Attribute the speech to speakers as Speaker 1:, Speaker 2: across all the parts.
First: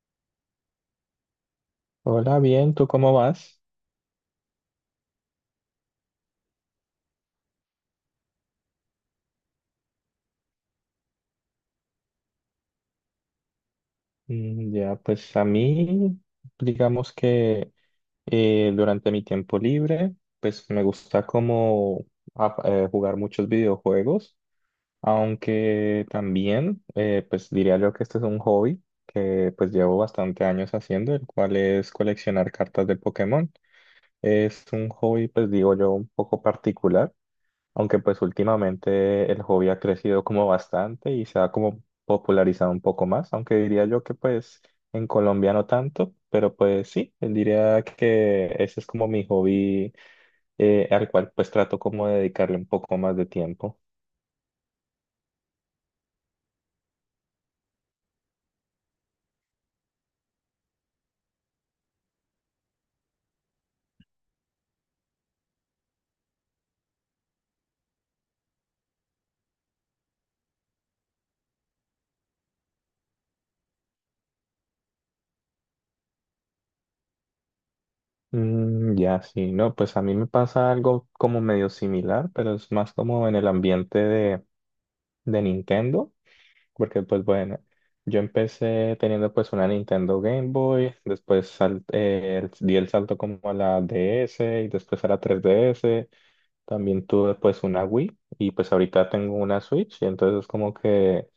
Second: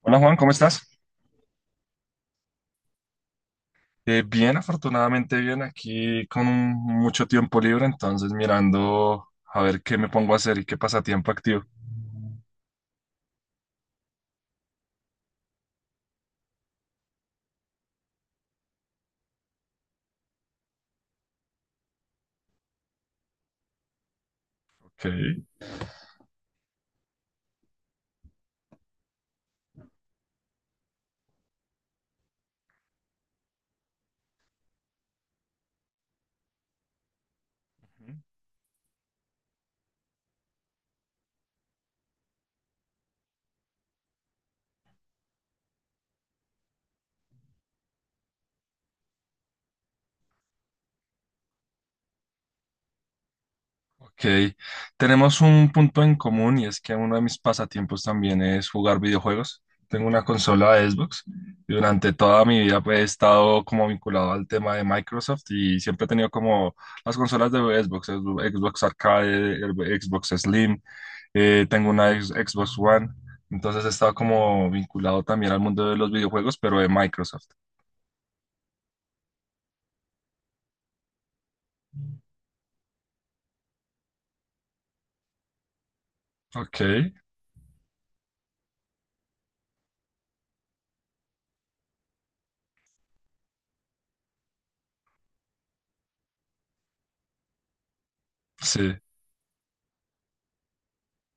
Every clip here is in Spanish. Speaker 1: Hola Juan, ¿cómo estás?
Speaker 2: Hola, bien, ¿tú cómo vas?
Speaker 1: Bien, afortunadamente bien, aquí con mucho tiempo libre, entonces mirando a ver qué me pongo a hacer y qué pasatiempo activo.
Speaker 2: Mm, ya, pues a mí, digamos que durante mi tiempo libre, pues me gusta como jugar muchos videojuegos,
Speaker 1: Ok,
Speaker 2: aunque también, pues diría yo que este es un hobby que pues llevo bastante años haciendo, el cual es coleccionar cartas de Pokémon. Es un hobby, pues digo yo, un poco particular. Aunque pues últimamente el hobby ha crecido como bastante y se ha como popularizado un poco más, aunque diría yo que pues en Colombia no tanto, pero pues sí, diría que ese es como mi hobby, al cual pues trato como de dedicarle un poco más de tiempo.
Speaker 1: ok. Tenemos un punto en común y es que uno de mis pasatiempos también es jugar videojuegos. Tengo una consola de Xbox y durante toda mi vida pues, he estado como vinculado al tema de Microsoft y siempre he tenido como las consolas de Xbox, Xbox Arcade, Xbox Slim. Tengo una Xbox One, entonces he estado como vinculado también al mundo de los videojuegos, pero de Microsoft.
Speaker 2: Mm, ya, sí, no, pues a mí me pasa algo como medio similar, pero es más como en el ambiente de Nintendo.
Speaker 1: Ok,
Speaker 2: Porque pues bueno, yo empecé teniendo pues una Nintendo Game Boy, después di el salto como a la DS y después a la 3DS, también tuve pues una Wii y pues
Speaker 1: sí,
Speaker 2: ahorita tengo una Switch, y entonces como que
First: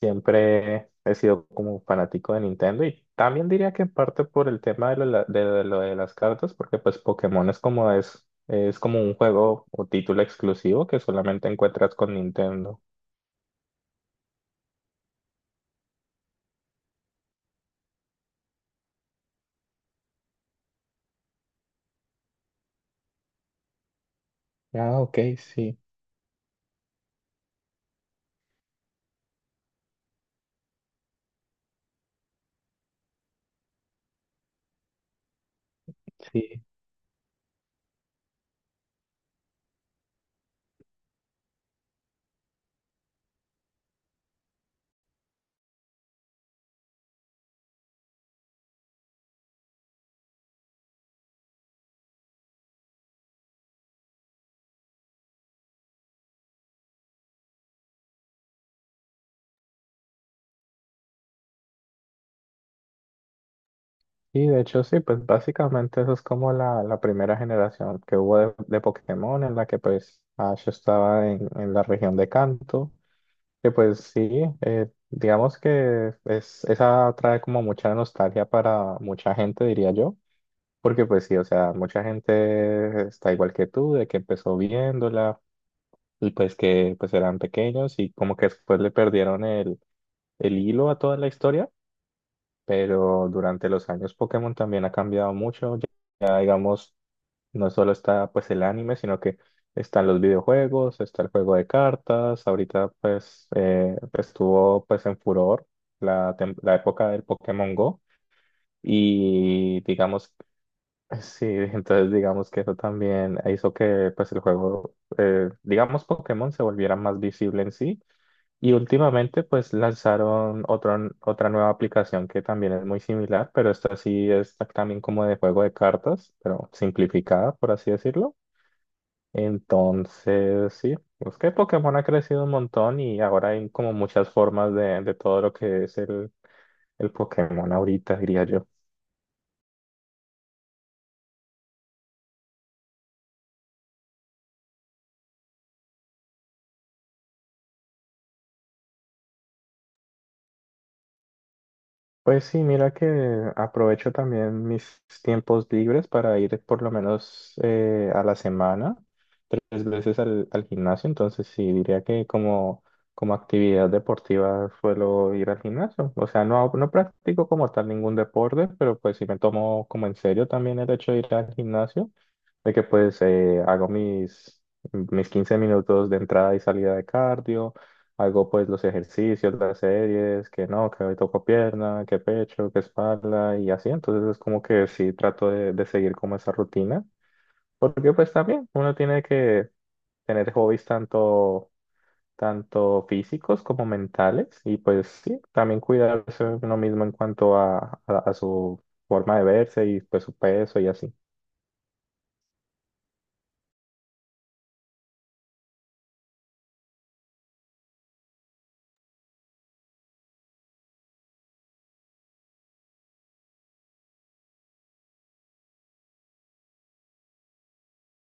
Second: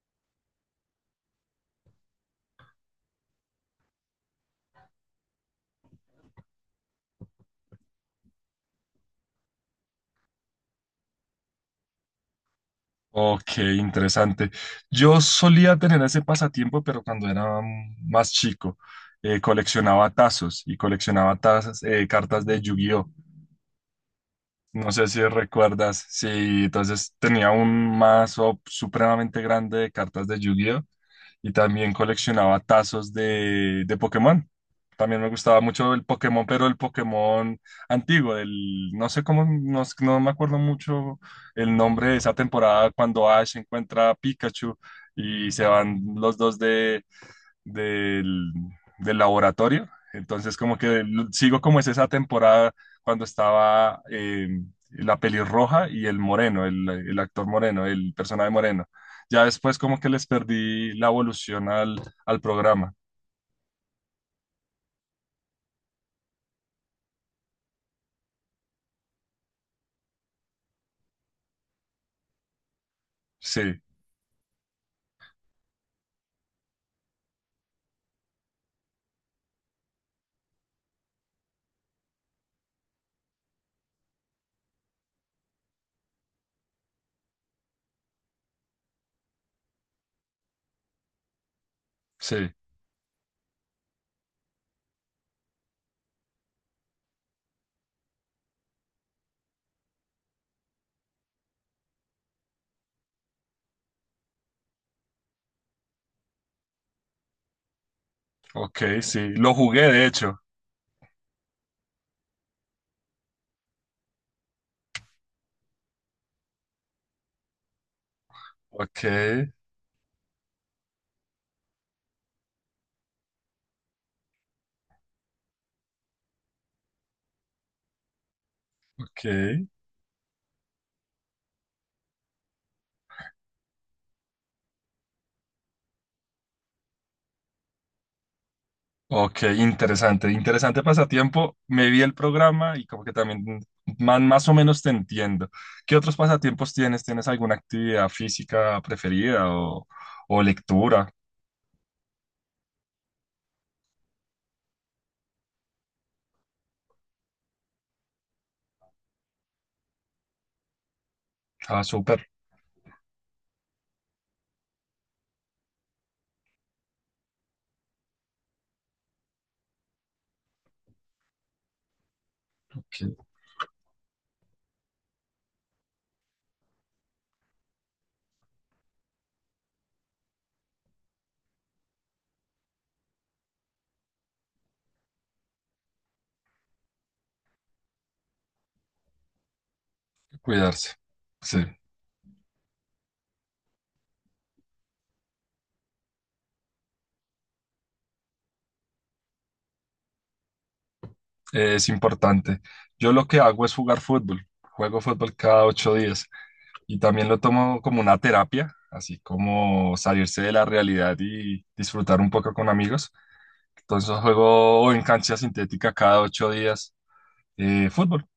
Speaker 2: siempre he sido como fanático de Nintendo y también diría que en parte por el tema de lo de las cartas, porque pues Pokémon es como un juego o título exclusivo que solamente encuentras con Nintendo.
Speaker 1: ok, interesante. Yo solía tener ese pasatiempo, pero cuando era más chico, coleccionaba tazos y coleccionaba tazas, cartas de Yu-Gi-Oh! No
Speaker 2: Ah,
Speaker 1: sé
Speaker 2: ok,
Speaker 1: si
Speaker 2: sí.
Speaker 1: recuerdas, sí, entonces tenía un mazo supremamente grande de cartas de Yu-Gi-Oh! Y también coleccionaba tazos de Pokémon. También me gustaba mucho el Pokémon,
Speaker 2: Sí,
Speaker 1: pero el Pokémon antiguo, el, no sé cómo, no, no me acuerdo mucho el nombre de esa temporada cuando Ash encuentra a Pikachu y se van los dos de del, del laboratorio. Entonces, como que sigo como es esa temporada cuando estaba la pelirroja y el moreno, el actor moreno, el personaje moreno. Ya después como que les perdí la evolución al, al programa.
Speaker 2: y de hecho sí, pues básicamente eso es como la primera generación que hubo de Pokémon, en la que pues Ash estaba en la región de Kanto, que
Speaker 1: Sí,
Speaker 2: pues sí, digamos que esa trae como mucha nostalgia para mucha gente, diría yo, porque pues sí, o sea, mucha gente está igual que tú, de que empezó viéndola y pues que pues eran pequeños y como que después le perdieron el hilo a toda la historia.
Speaker 1: sí,
Speaker 2: Pero durante los años Pokémon también ha cambiado mucho. Ya, ya, digamos, no solo está pues el anime, sino que están los videojuegos, está el juego de cartas. Ahorita pues estuvo pues en furor la época del Pokémon Go
Speaker 1: ok, sí. Lo
Speaker 2: y
Speaker 1: jugué, de
Speaker 2: digamos,
Speaker 1: hecho.
Speaker 2: sí, entonces digamos que eso también hizo que pues el juego, digamos Pokémon, se volviera más visible en sí, y
Speaker 1: Ok,
Speaker 2: últimamente pues lanzaron otra nueva aplicación que también es muy similar, pero esta sí es también como de juego de cartas, pero simplificada, por así decirlo.
Speaker 1: ok.
Speaker 2: Entonces, sí, pues que Pokémon ha crecido un montón y ahora hay como muchas formas de todo lo que es el Pokémon ahorita, diría yo.
Speaker 1: Ok, interesante, interesante pasatiempo. Me vi el programa y como que también más o menos te entiendo. ¿Qué otros pasatiempos tienes? ¿Tienes alguna actividad física preferida o lectura?
Speaker 2: Pues sí, mira que aprovecho también mis tiempos libres para ir por lo menos, a la semana, tres veces al gimnasio, entonces sí,
Speaker 1: Ah,
Speaker 2: diría que
Speaker 1: súper.
Speaker 2: como actividad deportiva suelo ir al gimnasio. O sea, no, no practico como tal ningún deporte, pero pues sí me tomo como en serio también el hecho de ir al gimnasio, de que pues
Speaker 1: Ok,
Speaker 2: hago mis 15 minutos de entrada y salida de cardio. Hago pues los ejercicios, las series, que no, que hoy toco pierna, que pecho, que espalda y así. Entonces es como que sí trato de seguir como esa rutina. Porque pues también uno tiene que tener hobbies
Speaker 1: cuidarse. Sí,
Speaker 2: tanto, físicos como mentales, y pues sí, también cuidarse uno mismo en cuanto a su forma de verse y pues su peso y así.
Speaker 1: es importante. Yo lo que hago es jugar fútbol. Juego fútbol cada 8 días y también lo tomo como una terapia, así como salirse de la realidad y disfrutar un poco con amigos. Entonces juego en cancha sintética cada 8 días fútbol.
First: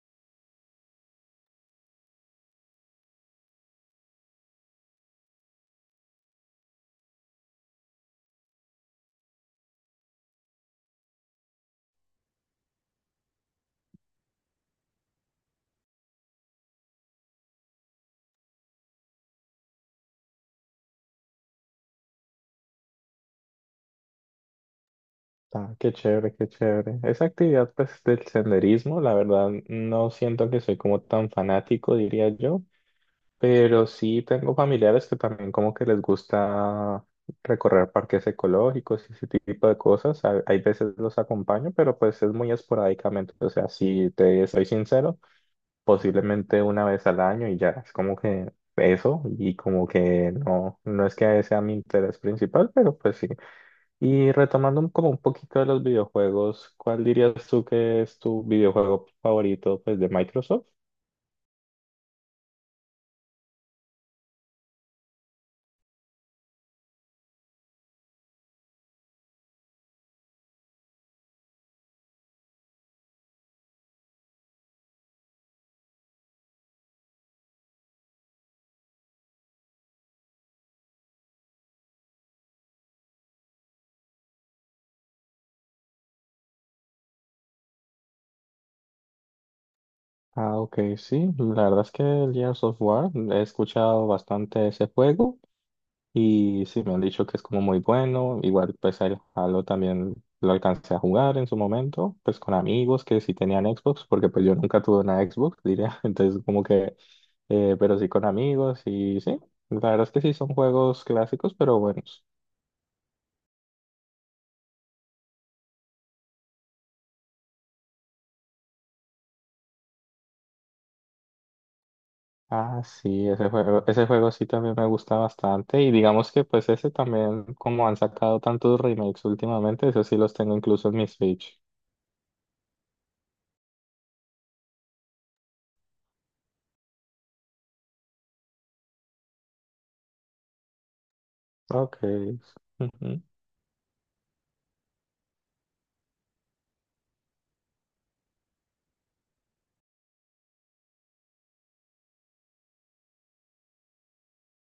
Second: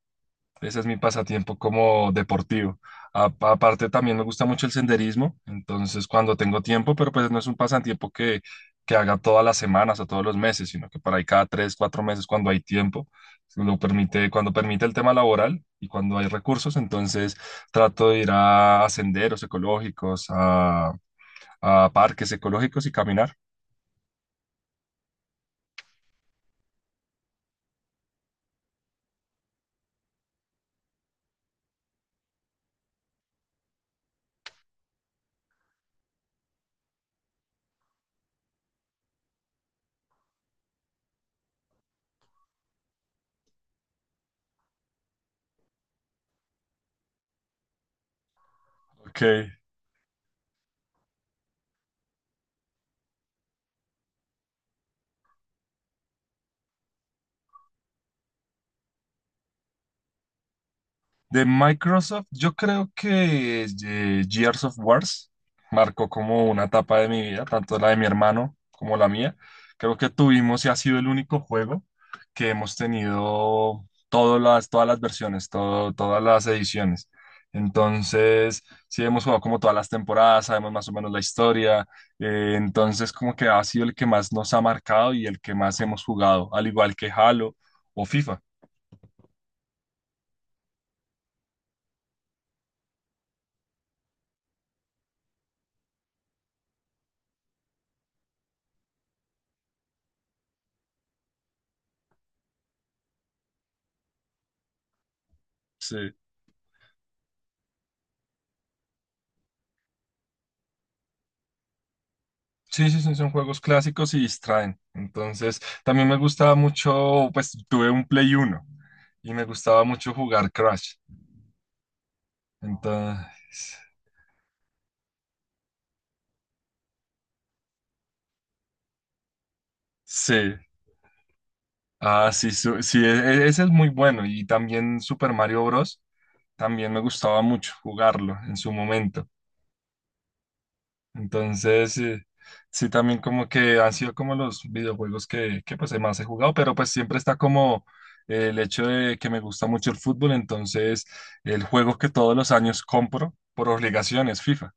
Speaker 1: Ese es mi pasatiempo como deportivo. Aparte también me gusta mucho el senderismo, entonces cuando tengo tiempo, pero pues no es un pasatiempo que haga todas las semanas o todos los meses, sino que por ahí cada tres, cuatro meses cuando hay tiempo, lo permite, cuando permite el tema laboral y cuando hay recursos, entonces trato de ir a, senderos ecológicos, a parques ecológicos y caminar.
Speaker 2: Ah, qué chévere, qué chévere. Esa actividad pues del senderismo, la verdad no siento que soy como tan fanático, diría yo. Pero sí tengo familiares que también como que les gusta recorrer parques ecológicos y ese tipo de cosas. Hay veces los acompaño, pero pues es muy esporádicamente. O sea, si te soy sincero, posiblemente una vez al año, y ya es como que eso,
Speaker 1: Ok,
Speaker 2: y como que no, no es que sea mi interés principal, pero pues sí. Y retomando como un poquito de los videojuegos, ¿cuál dirías tú que es tu videojuego favorito, pues, de Microsoft?
Speaker 1: de Microsoft, yo creo que Gears of Wars marcó como una etapa de mi vida, tanto la de mi hermano como la mía. Creo que tuvimos y ha sido el único juego que hemos tenido todas las versiones, todas las ediciones. Entonces, sí hemos jugado como todas las temporadas, sabemos más o menos la historia. Entonces, como que ha sido el que más nos ha marcado y el que más hemos jugado, al igual que Halo o FIFA.
Speaker 2: Ah, ok, sí, la verdad es que el Gears of War, he escuchado bastante ese juego, y sí, me han dicho que es como muy bueno. Igual, pues, el Halo también lo alcancé a jugar en su momento, pues con amigos que sí tenían Xbox, porque pues yo nunca tuve una Xbox, diría,
Speaker 1: Sí.
Speaker 2: entonces como que, pero sí, con amigos, y sí, la verdad es que sí son juegos clásicos, pero buenos.
Speaker 1: Sí, sí, sí, son juegos clásicos y distraen. Entonces, también me gustaba mucho, pues tuve un Play uno y me gustaba mucho jugar Crash.
Speaker 2: Ah, sí,
Speaker 1: Entonces,
Speaker 2: ese juego sí también me gusta bastante, y digamos que pues ese también, como han sacado tantos remakes últimamente, esos sí los
Speaker 1: sí.
Speaker 2: tengo incluso en mi Switch.
Speaker 1: Ah, sí, sí, ese es muy bueno. Y también Super Mario Bros. También me gustaba mucho jugarlo en su momento.
Speaker 2: Ok.
Speaker 1: Entonces, sí,
Speaker 2: Ujú.
Speaker 1: también como que han sido como los videojuegos que pues más he jugado, pero pues siempre está como el hecho de que me gusta mucho el fútbol, entonces el juego que todos los años compro por obligación es FIFA.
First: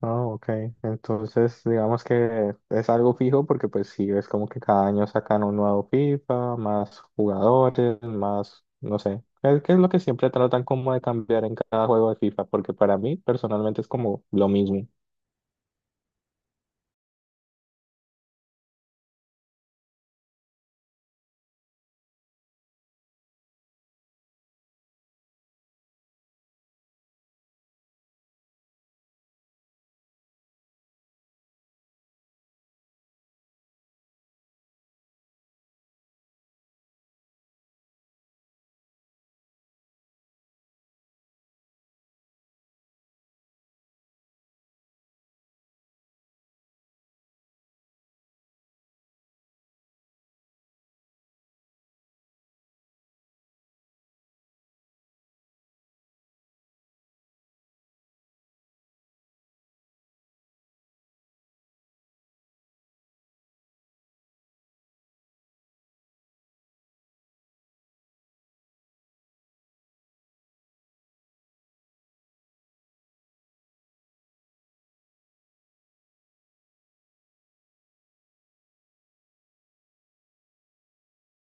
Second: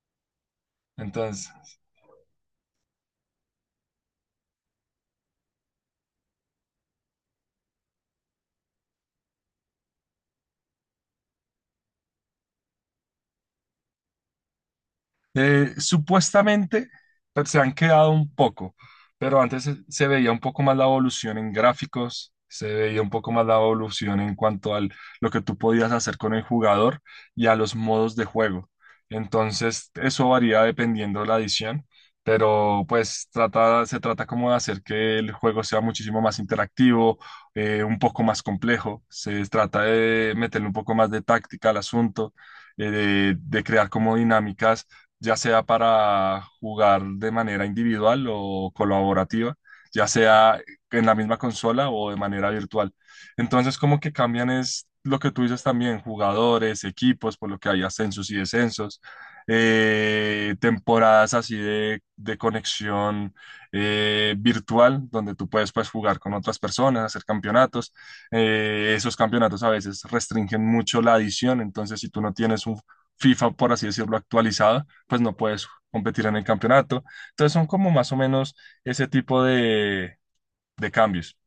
Speaker 2: Oh, ok.
Speaker 1: Entonces,
Speaker 2: Entonces, digamos que es algo fijo, porque pues sí, es como que cada año sacan un nuevo FIFA, más jugadores, más, no sé. Es que es lo que siempre tratan como de cambiar en cada juego de FIFA, porque para mí personalmente es como lo mismo.
Speaker 1: Supuestamente pues, se han quedado un poco, pero antes se, se veía un poco más la evolución en gráficos, se veía un poco más la evolución en cuanto a lo que tú podías hacer con el jugador y a los modos de juego. Entonces, eso varía dependiendo de la edición, pero pues trata, se trata como de hacer que el juego sea muchísimo más interactivo, un poco más complejo, se trata de meterle un poco más de táctica al asunto, de crear como dinámicas ya sea para jugar de manera individual o colaborativa, ya sea en la misma consola o de manera virtual. Entonces, como que cambian es lo que tú dices también, jugadores, equipos, por lo que hay ascensos y descensos, temporadas así de conexión virtual, donde tú puedes pues, jugar con otras personas, hacer campeonatos. Esos campeonatos a veces restringen mucho la adición, entonces si tú no tienes un FIFA, por así decirlo, actualizado, pues no puedes competir en el campeonato. Entonces son como más o menos ese tipo de cambios.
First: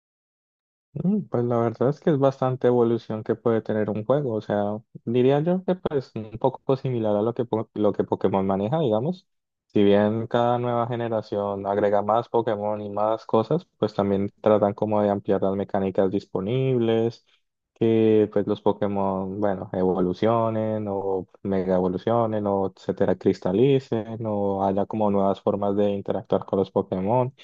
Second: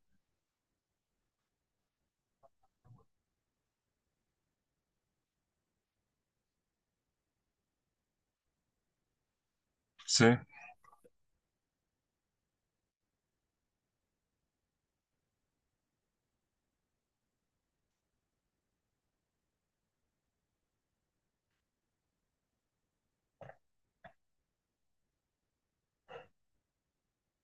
Speaker 2: Pues la verdad es que es bastante evolución que puede tener un juego, o sea, diría yo que pues un poco similar a lo que, lo que Pokémon maneja, digamos. Si
Speaker 1: Sí,
Speaker 2: bien cada nueva generación agrega más Pokémon y más cosas, pues también tratan como de ampliar las mecánicas disponibles, que pues los Pokémon, bueno, evolucionen o mega evolucionen o etcétera, cristalicen, o haya como nuevas formas de interactuar con los Pokémon.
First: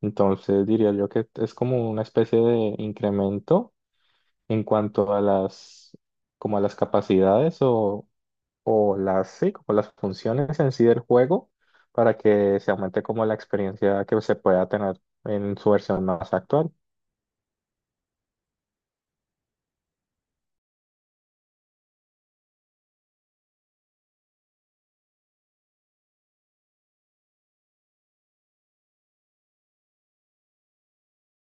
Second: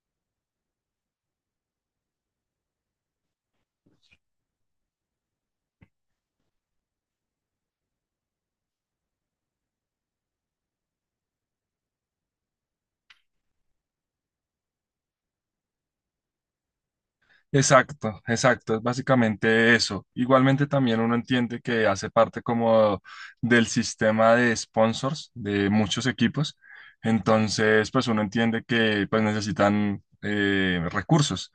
Speaker 2: Entonces diría yo que es como una especie de incremento en cuanto a las, como a las capacidades, o las, sí, como las funciones en sí del juego, para que se aumente como la experiencia que se pueda tener en su versión más actual.
Speaker 1: exacto, exacto, es básicamente eso. Igualmente también uno entiende que hace parte como del sistema de sponsors de muchos equipos. Entonces, pues uno entiende que pues necesitan recursos.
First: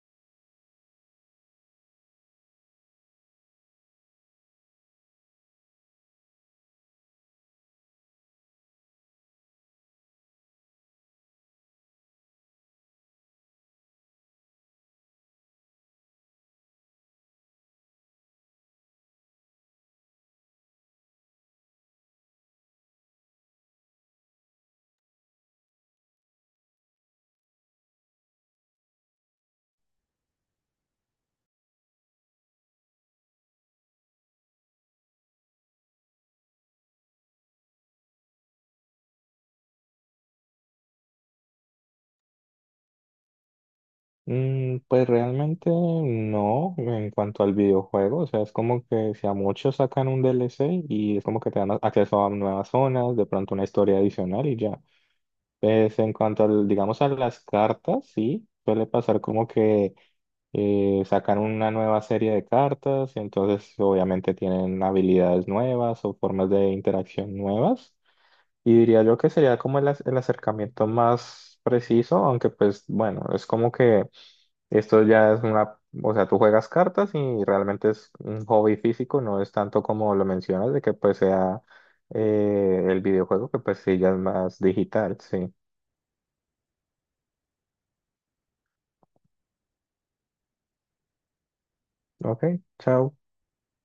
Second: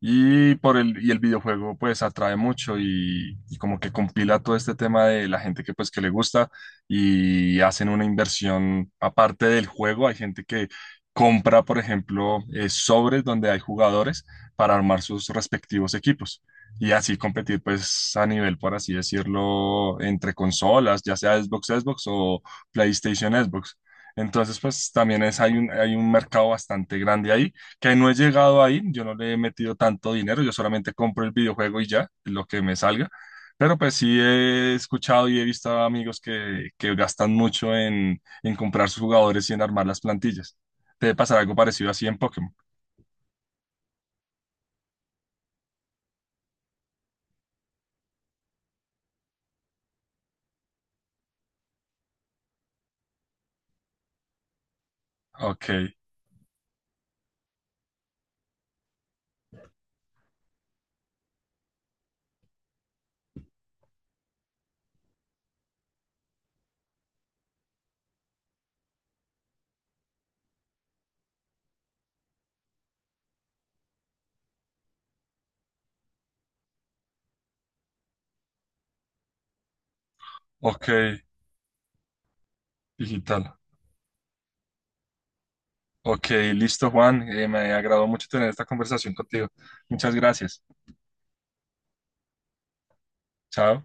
Speaker 1: Y por el, y el videojuego pues atrae mucho y como que compila todo este tema de la gente que pues que le gusta y hacen una inversión aparte del juego. Hay gente que compra, por ejemplo, sobres donde hay jugadores para armar sus respectivos equipos y así competir pues a nivel, por así decirlo, entre consolas, ya sea Xbox, Xbox o PlayStation, Xbox. Entonces pues también es, hay un mercado bastante grande ahí que no he llegado ahí, yo no le he metido tanto dinero, yo solamente compro el videojuego y ya, lo que me salga. Pero pues sí he escuchado y he visto a amigos que gastan mucho en comprar sus jugadores y en armar las plantillas. Debe pasar algo parecido así en Pokémon.
Speaker 2: Pues realmente no en cuanto al videojuego, o sea, es como que si a muchos sacan un DLC y es como que te dan acceso a nuevas zonas, de pronto una historia adicional, y ya.
Speaker 1: Ok,
Speaker 2: Pues en cuanto al, digamos, a las cartas, sí, suele pasar como que sacan una nueva serie de cartas y entonces obviamente tienen habilidades nuevas o formas de interacción nuevas. Y diría yo que sería como el acercamiento más preciso, aunque pues bueno, es como que esto ya es una, o sea, tú juegas cartas y realmente es un hobby físico, no es tanto como lo mencionas de
Speaker 1: ok,
Speaker 2: que pues sea, el videojuego,
Speaker 1: digital.
Speaker 2: que pues sí, ya es más digital, sí.
Speaker 1: Ok, listo, Juan. Me agradó mucho tener esta conversación contigo. Muchas gracias.
Speaker 2: Ok, chao.
Speaker 1: Chao.